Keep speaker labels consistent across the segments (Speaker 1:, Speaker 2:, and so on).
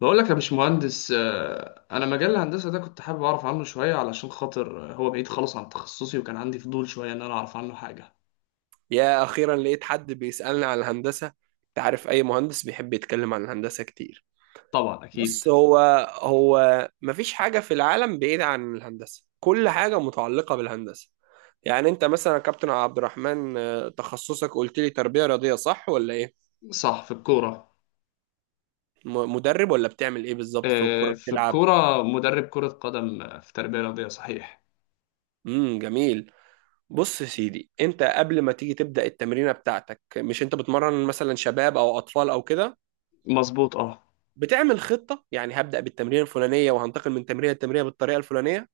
Speaker 1: بقول لك يا باشمهندس انا مجال الهندسه ده كنت حابب اعرف عنه شويه علشان خاطر هو بعيد خالص عن تخصصي وكان عندي فضول شويه ان انا اعرف عنه حاجه.
Speaker 2: يا أخيرا لقيت حد بيسألني عن الهندسة. أنت عارف أي مهندس بيحب يتكلم عن الهندسة كتير.
Speaker 1: طبعا اكيد.
Speaker 2: بص هو مفيش حاجة في العالم بعيدة عن الهندسة، كل حاجة متعلقة بالهندسة. يعني أنت مثلا يا كابتن عبد الرحمن، تخصصك قلت لي تربية رياضية، صح ولا إيه؟
Speaker 1: صح، في الكوره.
Speaker 2: مدرب ولا بتعمل إيه بالظبط في الكورة،
Speaker 1: في
Speaker 2: بتلعب؟
Speaker 1: الكوره مدرب كره قدم، في تربيه رياضيه صحيح.
Speaker 2: جميل. بص يا سيدي، انت قبل ما تيجي تبدأ التمرينة بتاعتك، مش انت بتمرن مثلا شباب او اطفال او كده،
Speaker 1: مظبوط، اه.
Speaker 2: بتعمل خطة؟ يعني هبدأ بالتمرين الفلانية وهنتقل من تمرين التمرية بالطريقة الفلانية.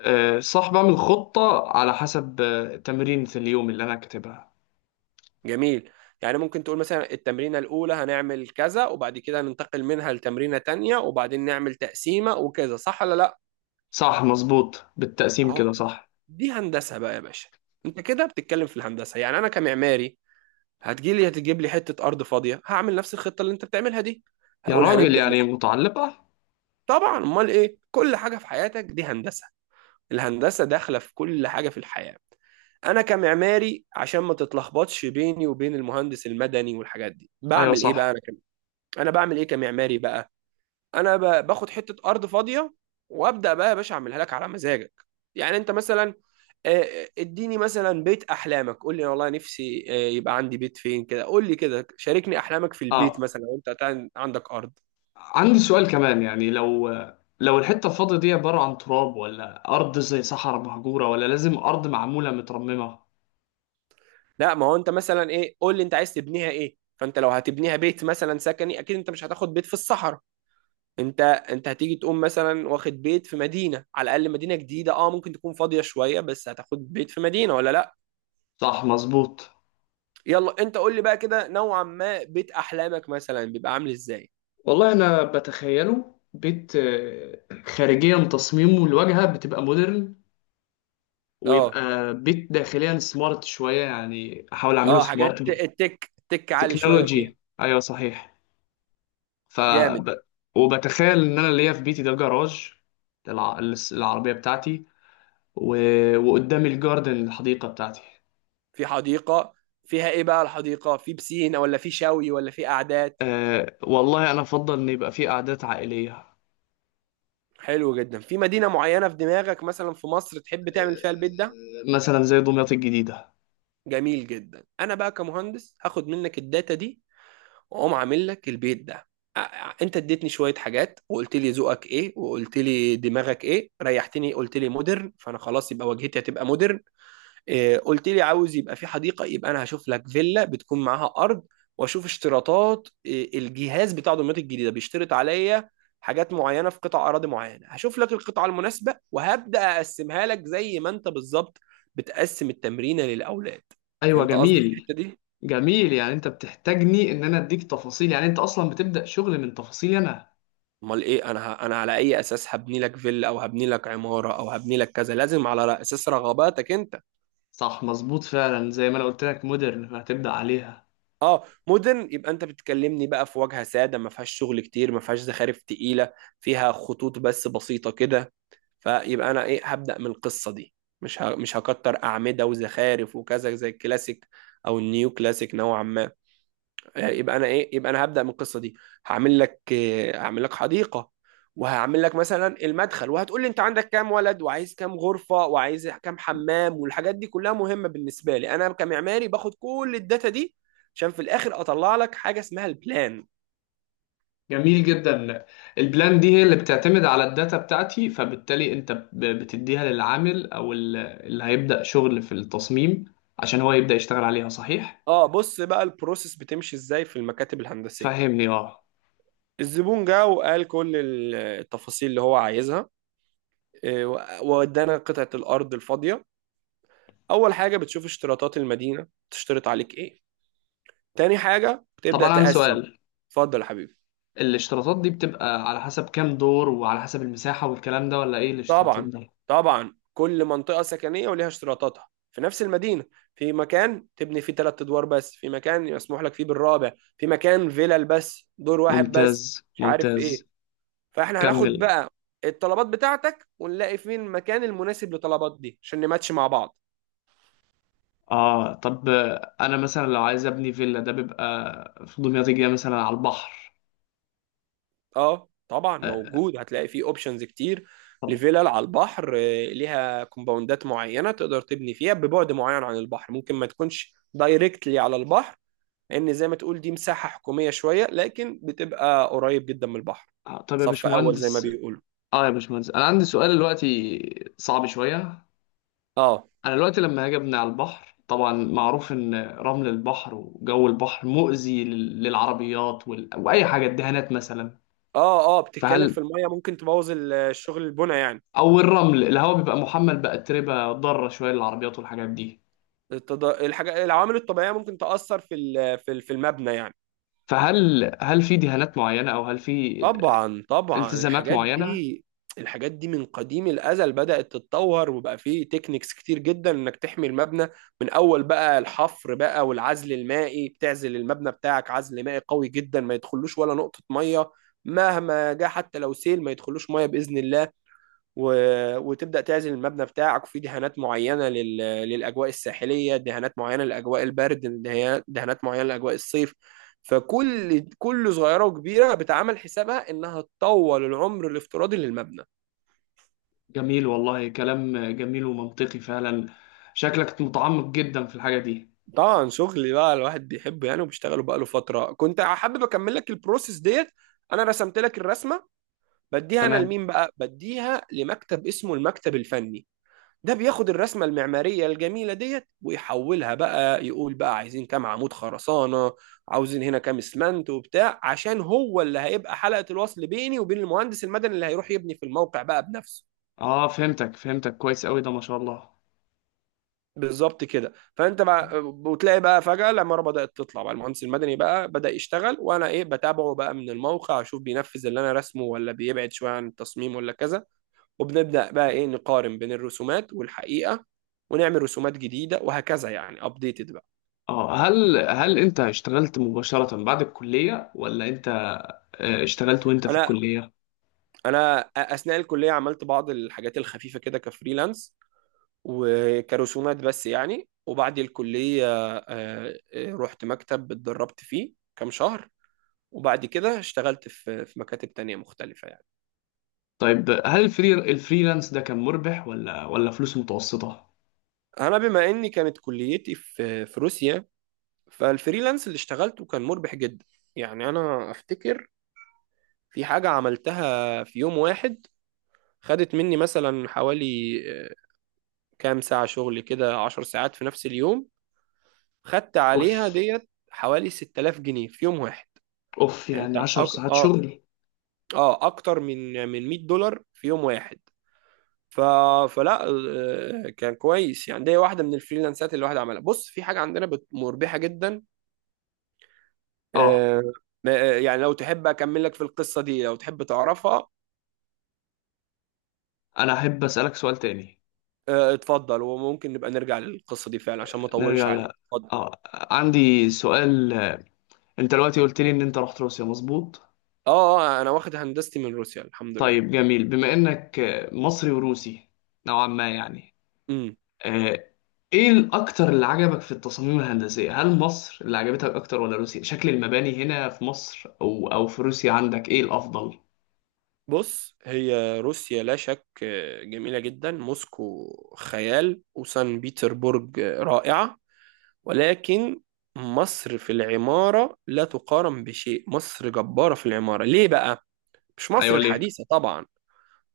Speaker 1: صح، بعمل خطه على حسب تمرينة اليوم اللي انا كاتبها.
Speaker 2: جميل. يعني ممكن تقول مثلا التمرينة الأولى هنعمل كذا وبعد كده ننتقل منها لتمرينة تانية وبعدين نعمل تقسيمة وكذا، صح ولا لا؟
Speaker 1: صح مظبوط، بالتقسيم
Speaker 2: أهو،
Speaker 1: كده صح.
Speaker 2: دي هندسة بقى يا باشا. أنت كده بتتكلم في الهندسة، يعني أنا كمعماري هتجيلي، هتجيب لي حتة أرض فاضية، هعمل نفس الخطة اللي أنت بتعملها دي.
Speaker 1: يا
Speaker 2: هقول
Speaker 1: راجل
Speaker 2: هنبدأ
Speaker 1: يعني متعلقه.
Speaker 2: طبعا، أمال إيه؟ كل حاجة في حياتك دي هندسة، الهندسة داخلة في كل حاجة في الحياة. انا كمعماري، عشان ما تتلخبطش بيني وبين المهندس المدني والحاجات دي،
Speaker 1: ايوه
Speaker 2: بعمل ايه بقى
Speaker 1: صح.
Speaker 2: انا انا بعمل ايه كمعماري بقى؟ انا باخد حته ارض فاضيه وابدا بقى يا باشا اعملها لك على مزاجك. يعني انت مثلا، آه، اديني مثلا بيت احلامك، قول لي والله نفسي، يبقى عندي بيت فين كده، قول لي كده، شاركني احلامك في البيت
Speaker 1: اه،
Speaker 2: مثلا وانت عندك ارض.
Speaker 1: عندي سؤال كمان، يعني لو الحتة الفاضية دي عبارة عن تراب ولا أرض زي صحراء مهجورة، ولا لازم أرض معمولة مترممة؟
Speaker 2: لا، ما هو انت مثلا ايه؟ قول لي انت عايز تبنيها ايه. فانت لو هتبنيها بيت مثلا سكني، اكيد انت مش هتاخد بيت في الصحراء. انت هتيجي تقوم مثلا واخد بيت في مدينه، على الاقل مدينه جديده، اه، ممكن تكون فاضيه شويه، بس هتاخد بيت في مدينه ولا لا.
Speaker 1: صح مظبوط.
Speaker 2: يلا انت قول لي بقى كده نوعا ما بيت احلامك مثلا بيبقى عامل ازاي.
Speaker 1: والله أنا بتخيله بيت، خارجيا تصميمه الواجهة بتبقى مودرن،
Speaker 2: اه
Speaker 1: ويبقى بيت داخليا سمارت شوية، يعني أحاول أعمله
Speaker 2: اه،
Speaker 1: سمارت.
Speaker 2: حاجات التك، التك عالي شويه فيها.
Speaker 1: بالتكنولوجي أيوه صحيح. ف
Speaker 2: جامد.
Speaker 1: ب- وبتخيل إن أنا ليا في بيتي ده جراج العربية بتاعتي، و... وقدامي الجاردن الحديقة بتاعتي.
Speaker 2: في حديقه، فيها ايه بقى الحديقه؟ في بسين ولا في شوي ولا في قعدات؟
Speaker 1: أه والله انا افضل ان يبقى في قعدات عائليه.
Speaker 2: حلو جدا. في مدينة معينة في دماغك مثلا في مصر تحب تعمل فيها البيت ده؟
Speaker 1: مثلا زي دمياط الجديده.
Speaker 2: جميل جدا. انا بقى كمهندس هاخد منك الداتا دي واقوم عامل لك البيت ده. انت اديتني شوية حاجات وقلت لي ذوقك ايه وقلت لي دماغك ايه، ريحتني. قلت لي مودرن، فانا خلاص يبقى واجهتي هتبقى مودرن. قلت لي عاوز يبقى في حديقة، يبقى أنا هشوف لك فيلا بتكون معاها أرض، وأشوف اشتراطات الجهاز بتاع دمياط الجديدة بيشترط عليا حاجات معينة في قطع أراضي معينة، هشوف لك القطعة المناسبة وهبدأ أقسمها لك زي ما أنت بالظبط بتقسم التمرينة للأولاد.
Speaker 1: ايوه
Speaker 2: فهمت قصدي في
Speaker 1: جميل.
Speaker 2: الحتة دي؟
Speaker 1: جميل، يعني انت بتحتاجني ان انا اديك تفاصيل، يعني انت اصلا بتبدا شغل من تفاصيلي انا.
Speaker 2: امال ايه. انا انا على اي اساس هبني لك فيلا او هبني لك عماره او هبني لك كذا؟ لازم على اساس رغباتك انت.
Speaker 1: صح مظبوط، فعلا زي ما انا قلت لك مودرن فهتبدا عليها.
Speaker 2: اه مدن، يبقى انت بتكلمني بقى في واجهة سادة ما فيهاش شغل كتير، ما فيهاش زخارف تقيلة، فيها خطوط بس بسيطة كده. فيبقى انا ايه؟ هبدأ من القصة دي. مش هكتر أعمدة وزخارف وكذا زي الكلاسيك او النيو كلاسيك نوعا ما. يبقى انا ايه؟ يبقى انا هبدا من القصه دي. هعمل لك، هعمل لك حديقه، وهعمل لك مثلا المدخل، وهتقول لي انت عندك كام ولد وعايز كام غرفه وعايز كام حمام، والحاجات دي كلها مهمه بالنسبه لي. انا كمعماري باخد كل الداتا دي عشان في الاخر اطلع لك حاجه اسمها البلان.
Speaker 1: جميل جدا. البلان دي هي اللي بتعتمد على الداتا بتاعتي، فبالتالي انت بتديها للعامل او اللي هيبدا شغل في التصميم عشان هو يبدا يشتغل عليها صحيح.
Speaker 2: اه، بص بقى البروسيس بتمشي ازاي في المكاتب الهندسيه.
Speaker 1: فهمني اه.
Speaker 2: الزبون جه وقال كل التفاصيل اللي هو عايزها، آه، وادانا قطعه الارض الفاضيه. اول حاجه بتشوف اشتراطات المدينه تشترط عليك ايه. تاني حاجة
Speaker 1: طب
Speaker 2: بتبدأ
Speaker 1: انا عندي
Speaker 2: تقسم.
Speaker 1: سؤال،
Speaker 2: اتفضل يا حبيبي.
Speaker 1: الاشتراطات دي بتبقى على حسب كام دور وعلى حسب المساحة والكلام ده، ولا ايه الاشتراطات
Speaker 2: طبعا،
Speaker 1: ده؟
Speaker 2: طبعا كل منطقة سكنية وليها اشتراطاتها في نفس المدينة. في مكان تبني فيه ثلاث أدوار بس، في مكان يسمح لك فيه بالرابع، في مكان فيلل بس دور واحد بس،
Speaker 1: ممتاز
Speaker 2: مش عارف
Speaker 1: ممتاز.
Speaker 2: إيه. فإحنا هناخد
Speaker 1: كمل.
Speaker 2: بقى الطلبات بتاعتك ونلاقي فين المكان المناسب للطلبات دي عشان نماتش مع بعض.
Speaker 1: اه، طب انا مثلا لو عايز ابني فيلا ده بيبقى في دمياط الجديدة مثلا على البحر.
Speaker 2: اه طبعا
Speaker 1: آه،
Speaker 2: موجود، هتلاقي فيه اوبشنز كتير
Speaker 1: طب.
Speaker 2: لفيلل على البحر. ليها كومباوندات معينه تقدر تبني فيها ببعد معين عن البحر، ممكن ما تكونش دايركتلي على البحر لان زي ما تقول دي مساحه حكوميه شويه، لكن بتبقى قريب جدا من البحر.
Speaker 1: طب يا
Speaker 2: صف اول زي ما
Speaker 1: باشمهندس.
Speaker 2: بيقولوا.
Speaker 1: اه يا باشمهندس، انا عندي سؤال دلوقتي صعب شوية.
Speaker 2: اه
Speaker 1: انا دلوقتي لما هاجي ابني على البحر، طبعا معروف ان رمل البحر وجو البحر مؤذي للعربيات واي حاجة، الدهانات مثلا.
Speaker 2: اه، اه بتتكلم
Speaker 1: فهل،
Speaker 2: في الميه، ممكن تبوظ الشغل البنى يعني.
Speaker 1: او الرمل الهواء بيبقى محمل بأتربة ضارة شوية للعربيات والحاجات دي.
Speaker 2: الحاجه، العوامل الطبيعيه ممكن تاثر في المبنى يعني.
Speaker 1: فهل هل في دهانات معينة، او هل في
Speaker 2: طبعا طبعا
Speaker 1: التزامات
Speaker 2: الحاجات
Speaker 1: معينة؟
Speaker 2: دي، الحاجات دي من قديم الازل بدات تتطور وبقى فيه تكنيكس كتير جدا انك تحمي المبنى. من اول بقى الحفر بقى، والعزل المائي بتعزل المبنى بتاعك عزل مائي قوي جدا ما يدخلوش ولا نقطه ميه مهما جه، حتى لو سيل ما يدخلوش ميه باذن الله. و... وتبدأ تعزل المبنى بتاعك، وفي دهانات معينة للأجواء الساحلية، دهانات معينة لأجواء البرد، دهانات معينة لأجواء الصيف. فكل صغيرة وكبيرة بتعمل حسابها إنها تطول العمر الافتراضي للمبنى.
Speaker 1: جميل والله، كلام جميل ومنطقي فعلا. شكلك متعمق جدا في الحاجة دي.
Speaker 2: طبعا شغلي بقى الواحد بيحبه يعني وبيشتغله بقاله فترة. كنت حابب أكمل لك البروسيس ديت. أنا رسمت لك الرسمة، بديها أنا
Speaker 1: تمام.
Speaker 2: لمين بقى؟ بديها لمكتب اسمه المكتب الفني. ده بياخد الرسمة المعمارية الجميلة ديت ويحولها بقى، يقول بقى عايزين كام عمود خرسانة، عاوزين هنا كام اسمنت وبتاع، عشان هو اللي هيبقى حلقة الوصل بيني وبين المهندس المدني اللي هيروح يبني في الموقع بقى بنفسه.
Speaker 1: اه فهمتك فهمتك كويس قوي، ده ما شاء الله.
Speaker 2: بالظبط كده. فانت بقى وتلاقي بقى فجأة العمارة بدأت تطلع بقى، المهندس المدني بقى بدأ يشتغل، وانا ايه؟ بتابعه بقى من الموقع، اشوف بينفذ اللي انا رسمه ولا بيبعد شوية عن التصميم ولا كذا. وبنبدأ بقى ايه، نقارن بين الرسومات والحقيقة، ونعمل رسومات جديدة، وهكذا يعني ابديتد.
Speaker 1: اه، هل هل انت اشتغلت مباشرة بعد الكلية، ولا انت اشتغلت وانت في
Speaker 2: انا
Speaker 1: الكلية؟
Speaker 2: انا اثناء الكليه عملت بعض الحاجات الخفيفه كده كفريلانس وكرسومات بس يعني. وبعد الكليه، رحت مكتب اتدربت فيه كام شهر، وبعد كده اشتغلت في مكاتب تانية مختلفة يعني.
Speaker 1: طيب هل الفري الفريلانس ده كان مربح، ولا ولا فلوس متوسطة؟
Speaker 2: أنا بما إني كانت كليتي في روسيا، فالفريلانس اللي اشتغلته كان مربح جدا. يعني أنا أفتكر في حاجة عملتها في يوم واحد، خدت مني مثلا حوالي، آه، كام ساعة شغل كده، عشر ساعات في نفس اليوم، خدت عليها
Speaker 1: اوف.
Speaker 2: ديت حوالي 6000 جنيه في يوم واحد.
Speaker 1: اوف،
Speaker 2: يعني
Speaker 1: يعني
Speaker 2: انت
Speaker 1: عشر ساعات
Speaker 2: اه
Speaker 1: شغل.
Speaker 2: اه، اكتر من 100 دولار في يوم واحد. ف... فلا، كان كويس يعني. دي واحده من الفريلانسات اللي الواحد عملها. بص، في حاجه عندنا مربحه جدا،
Speaker 1: اه.
Speaker 2: آه، آه، يعني لو تحب اكمل لك في القصه دي لو تحب تعرفها.
Speaker 1: انا احب اسالك سؤال تاني.
Speaker 2: اتفضل، وممكن نبقى نرجع للقصه دي فعلا عشان ما اطولش
Speaker 1: نرجع
Speaker 2: عليك.
Speaker 1: ل،
Speaker 2: اتفضل.
Speaker 1: اه، عندي سؤال. انت دلوقتي قلت لي ان انت رحت روسيا مظبوط؟
Speaker 2: اه، انا واخد هندستي من روسيا الحمد
Speaker 1: طيب
Speaker 2: لله.
Speaker 1: جميل، بما انك مصري وروسي نوعا ما يعني.
Speaker 2: امم
Speaker 1: آه، ايه الاكتر اللي عجبك في التصاميم الهندسية؟ هل مصر اللي عجبتك اكتر ولا روسيا؟ شكل المباني هنا في مصر او او في روسيا، عندك ايه الافضل؟
Speaker 2: بص، هي روسيا لا شك جميلة جدا. موسكو خيال، وسان بيتربورج رائعة. ولكن مصر في العمارة لا تقارن بشيء. مصر جبارة في العمارة. ليه بقى؟ مش مصر
Speaker 1: ايوه ليه.
Speaker 2: الحديثة طبعا،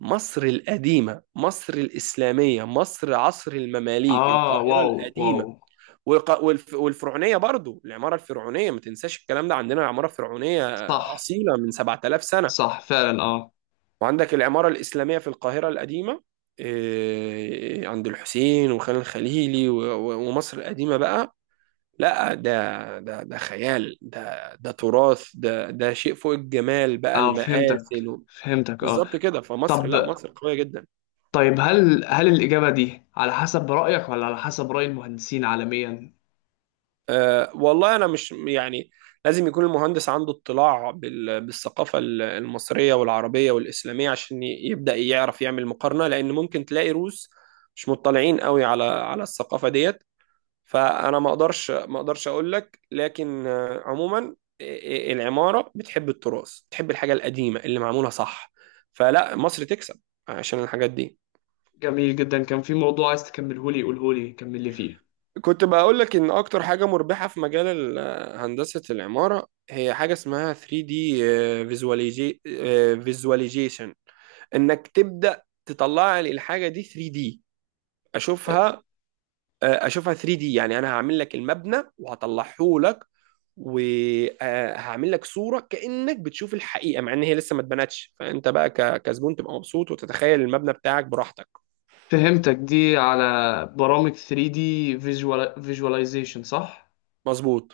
Speaker 2: مصر القديمة، مصر الإسلامية، مصر عصر المماليك،
Speaker 1: اه
Speaker 2: القاهرة
Speaker 1: واو. واو.
Speaker 2: القديمة. والفرعونية برضو، العمارة الفرعونية ما تنساش الكلام ده، عندنا عمارة فرعونية
Speaker 1: صح.
Speaker 2: أصيلة من 7000 سنة.
Speaker 1: صح فعلا اه.
Speaker 2: وعندك العمارة الإسلامية في القاهرة القديمة، عند الحسين وخان الخليلي ومصر القديمة بقى. لا ده خيال، ده تراث، ده ده شيء فوق الجمال بقى،
Speaker 1: اه فهمتك فهمتك اه.
Speaker 2: بالظبط كده. فمصر
Speaker 1: طب.
Speaker 2: لا، مصر قوية جدا.
Speaker 1: طيب هل هل الإجابة دي على حسب رأيك ولا على حسب رأي المهندسين عالميا؟
Speaker 2: أه والله أنا مش يعني، لازم يكون المهندس عنده اطلاع بالثقافة المصرية والعربية والإسلامية عشان يبدأ يعرف يعمل مقارنة. لأن ممكن تلاقي روس مش مطلعين قوي على الثقافة ديت. فانا ما اقدرش اقول لك. لكن عموما العماره بتحب التراث، بتحب الحاجه القديمه اللي معموله صح. فلا، مصر تكسب عشان الحاجات دي.
Speaker 1: جميل جدا. كان في موضوع عايز تكمله لي، قوله لي، كمل لي فيه.
Speaker 2: كنت بقول لك ان اكتر حاجه مربحه في مجال هندسه العماره، هي حاجه اسمها 3D فيزواليزيشن. انك تبدا تطلع لي الحاجه دي 3D اشوفها، اشوفها 3 دي. يعني انا هعمل لك المبنى وهطلعه لك، وهعمل لك صوره كانك بتشوف الحقيقه مع ان هي لسه ما اتبنتش، فانت بقى كزبون تبقى مبسوط وتتخيل المبنى بتاعك براحتك.
Speaker 1: فهمتك، دي على برامج 3D visualization صح؟
Speaker 2: مظبوط.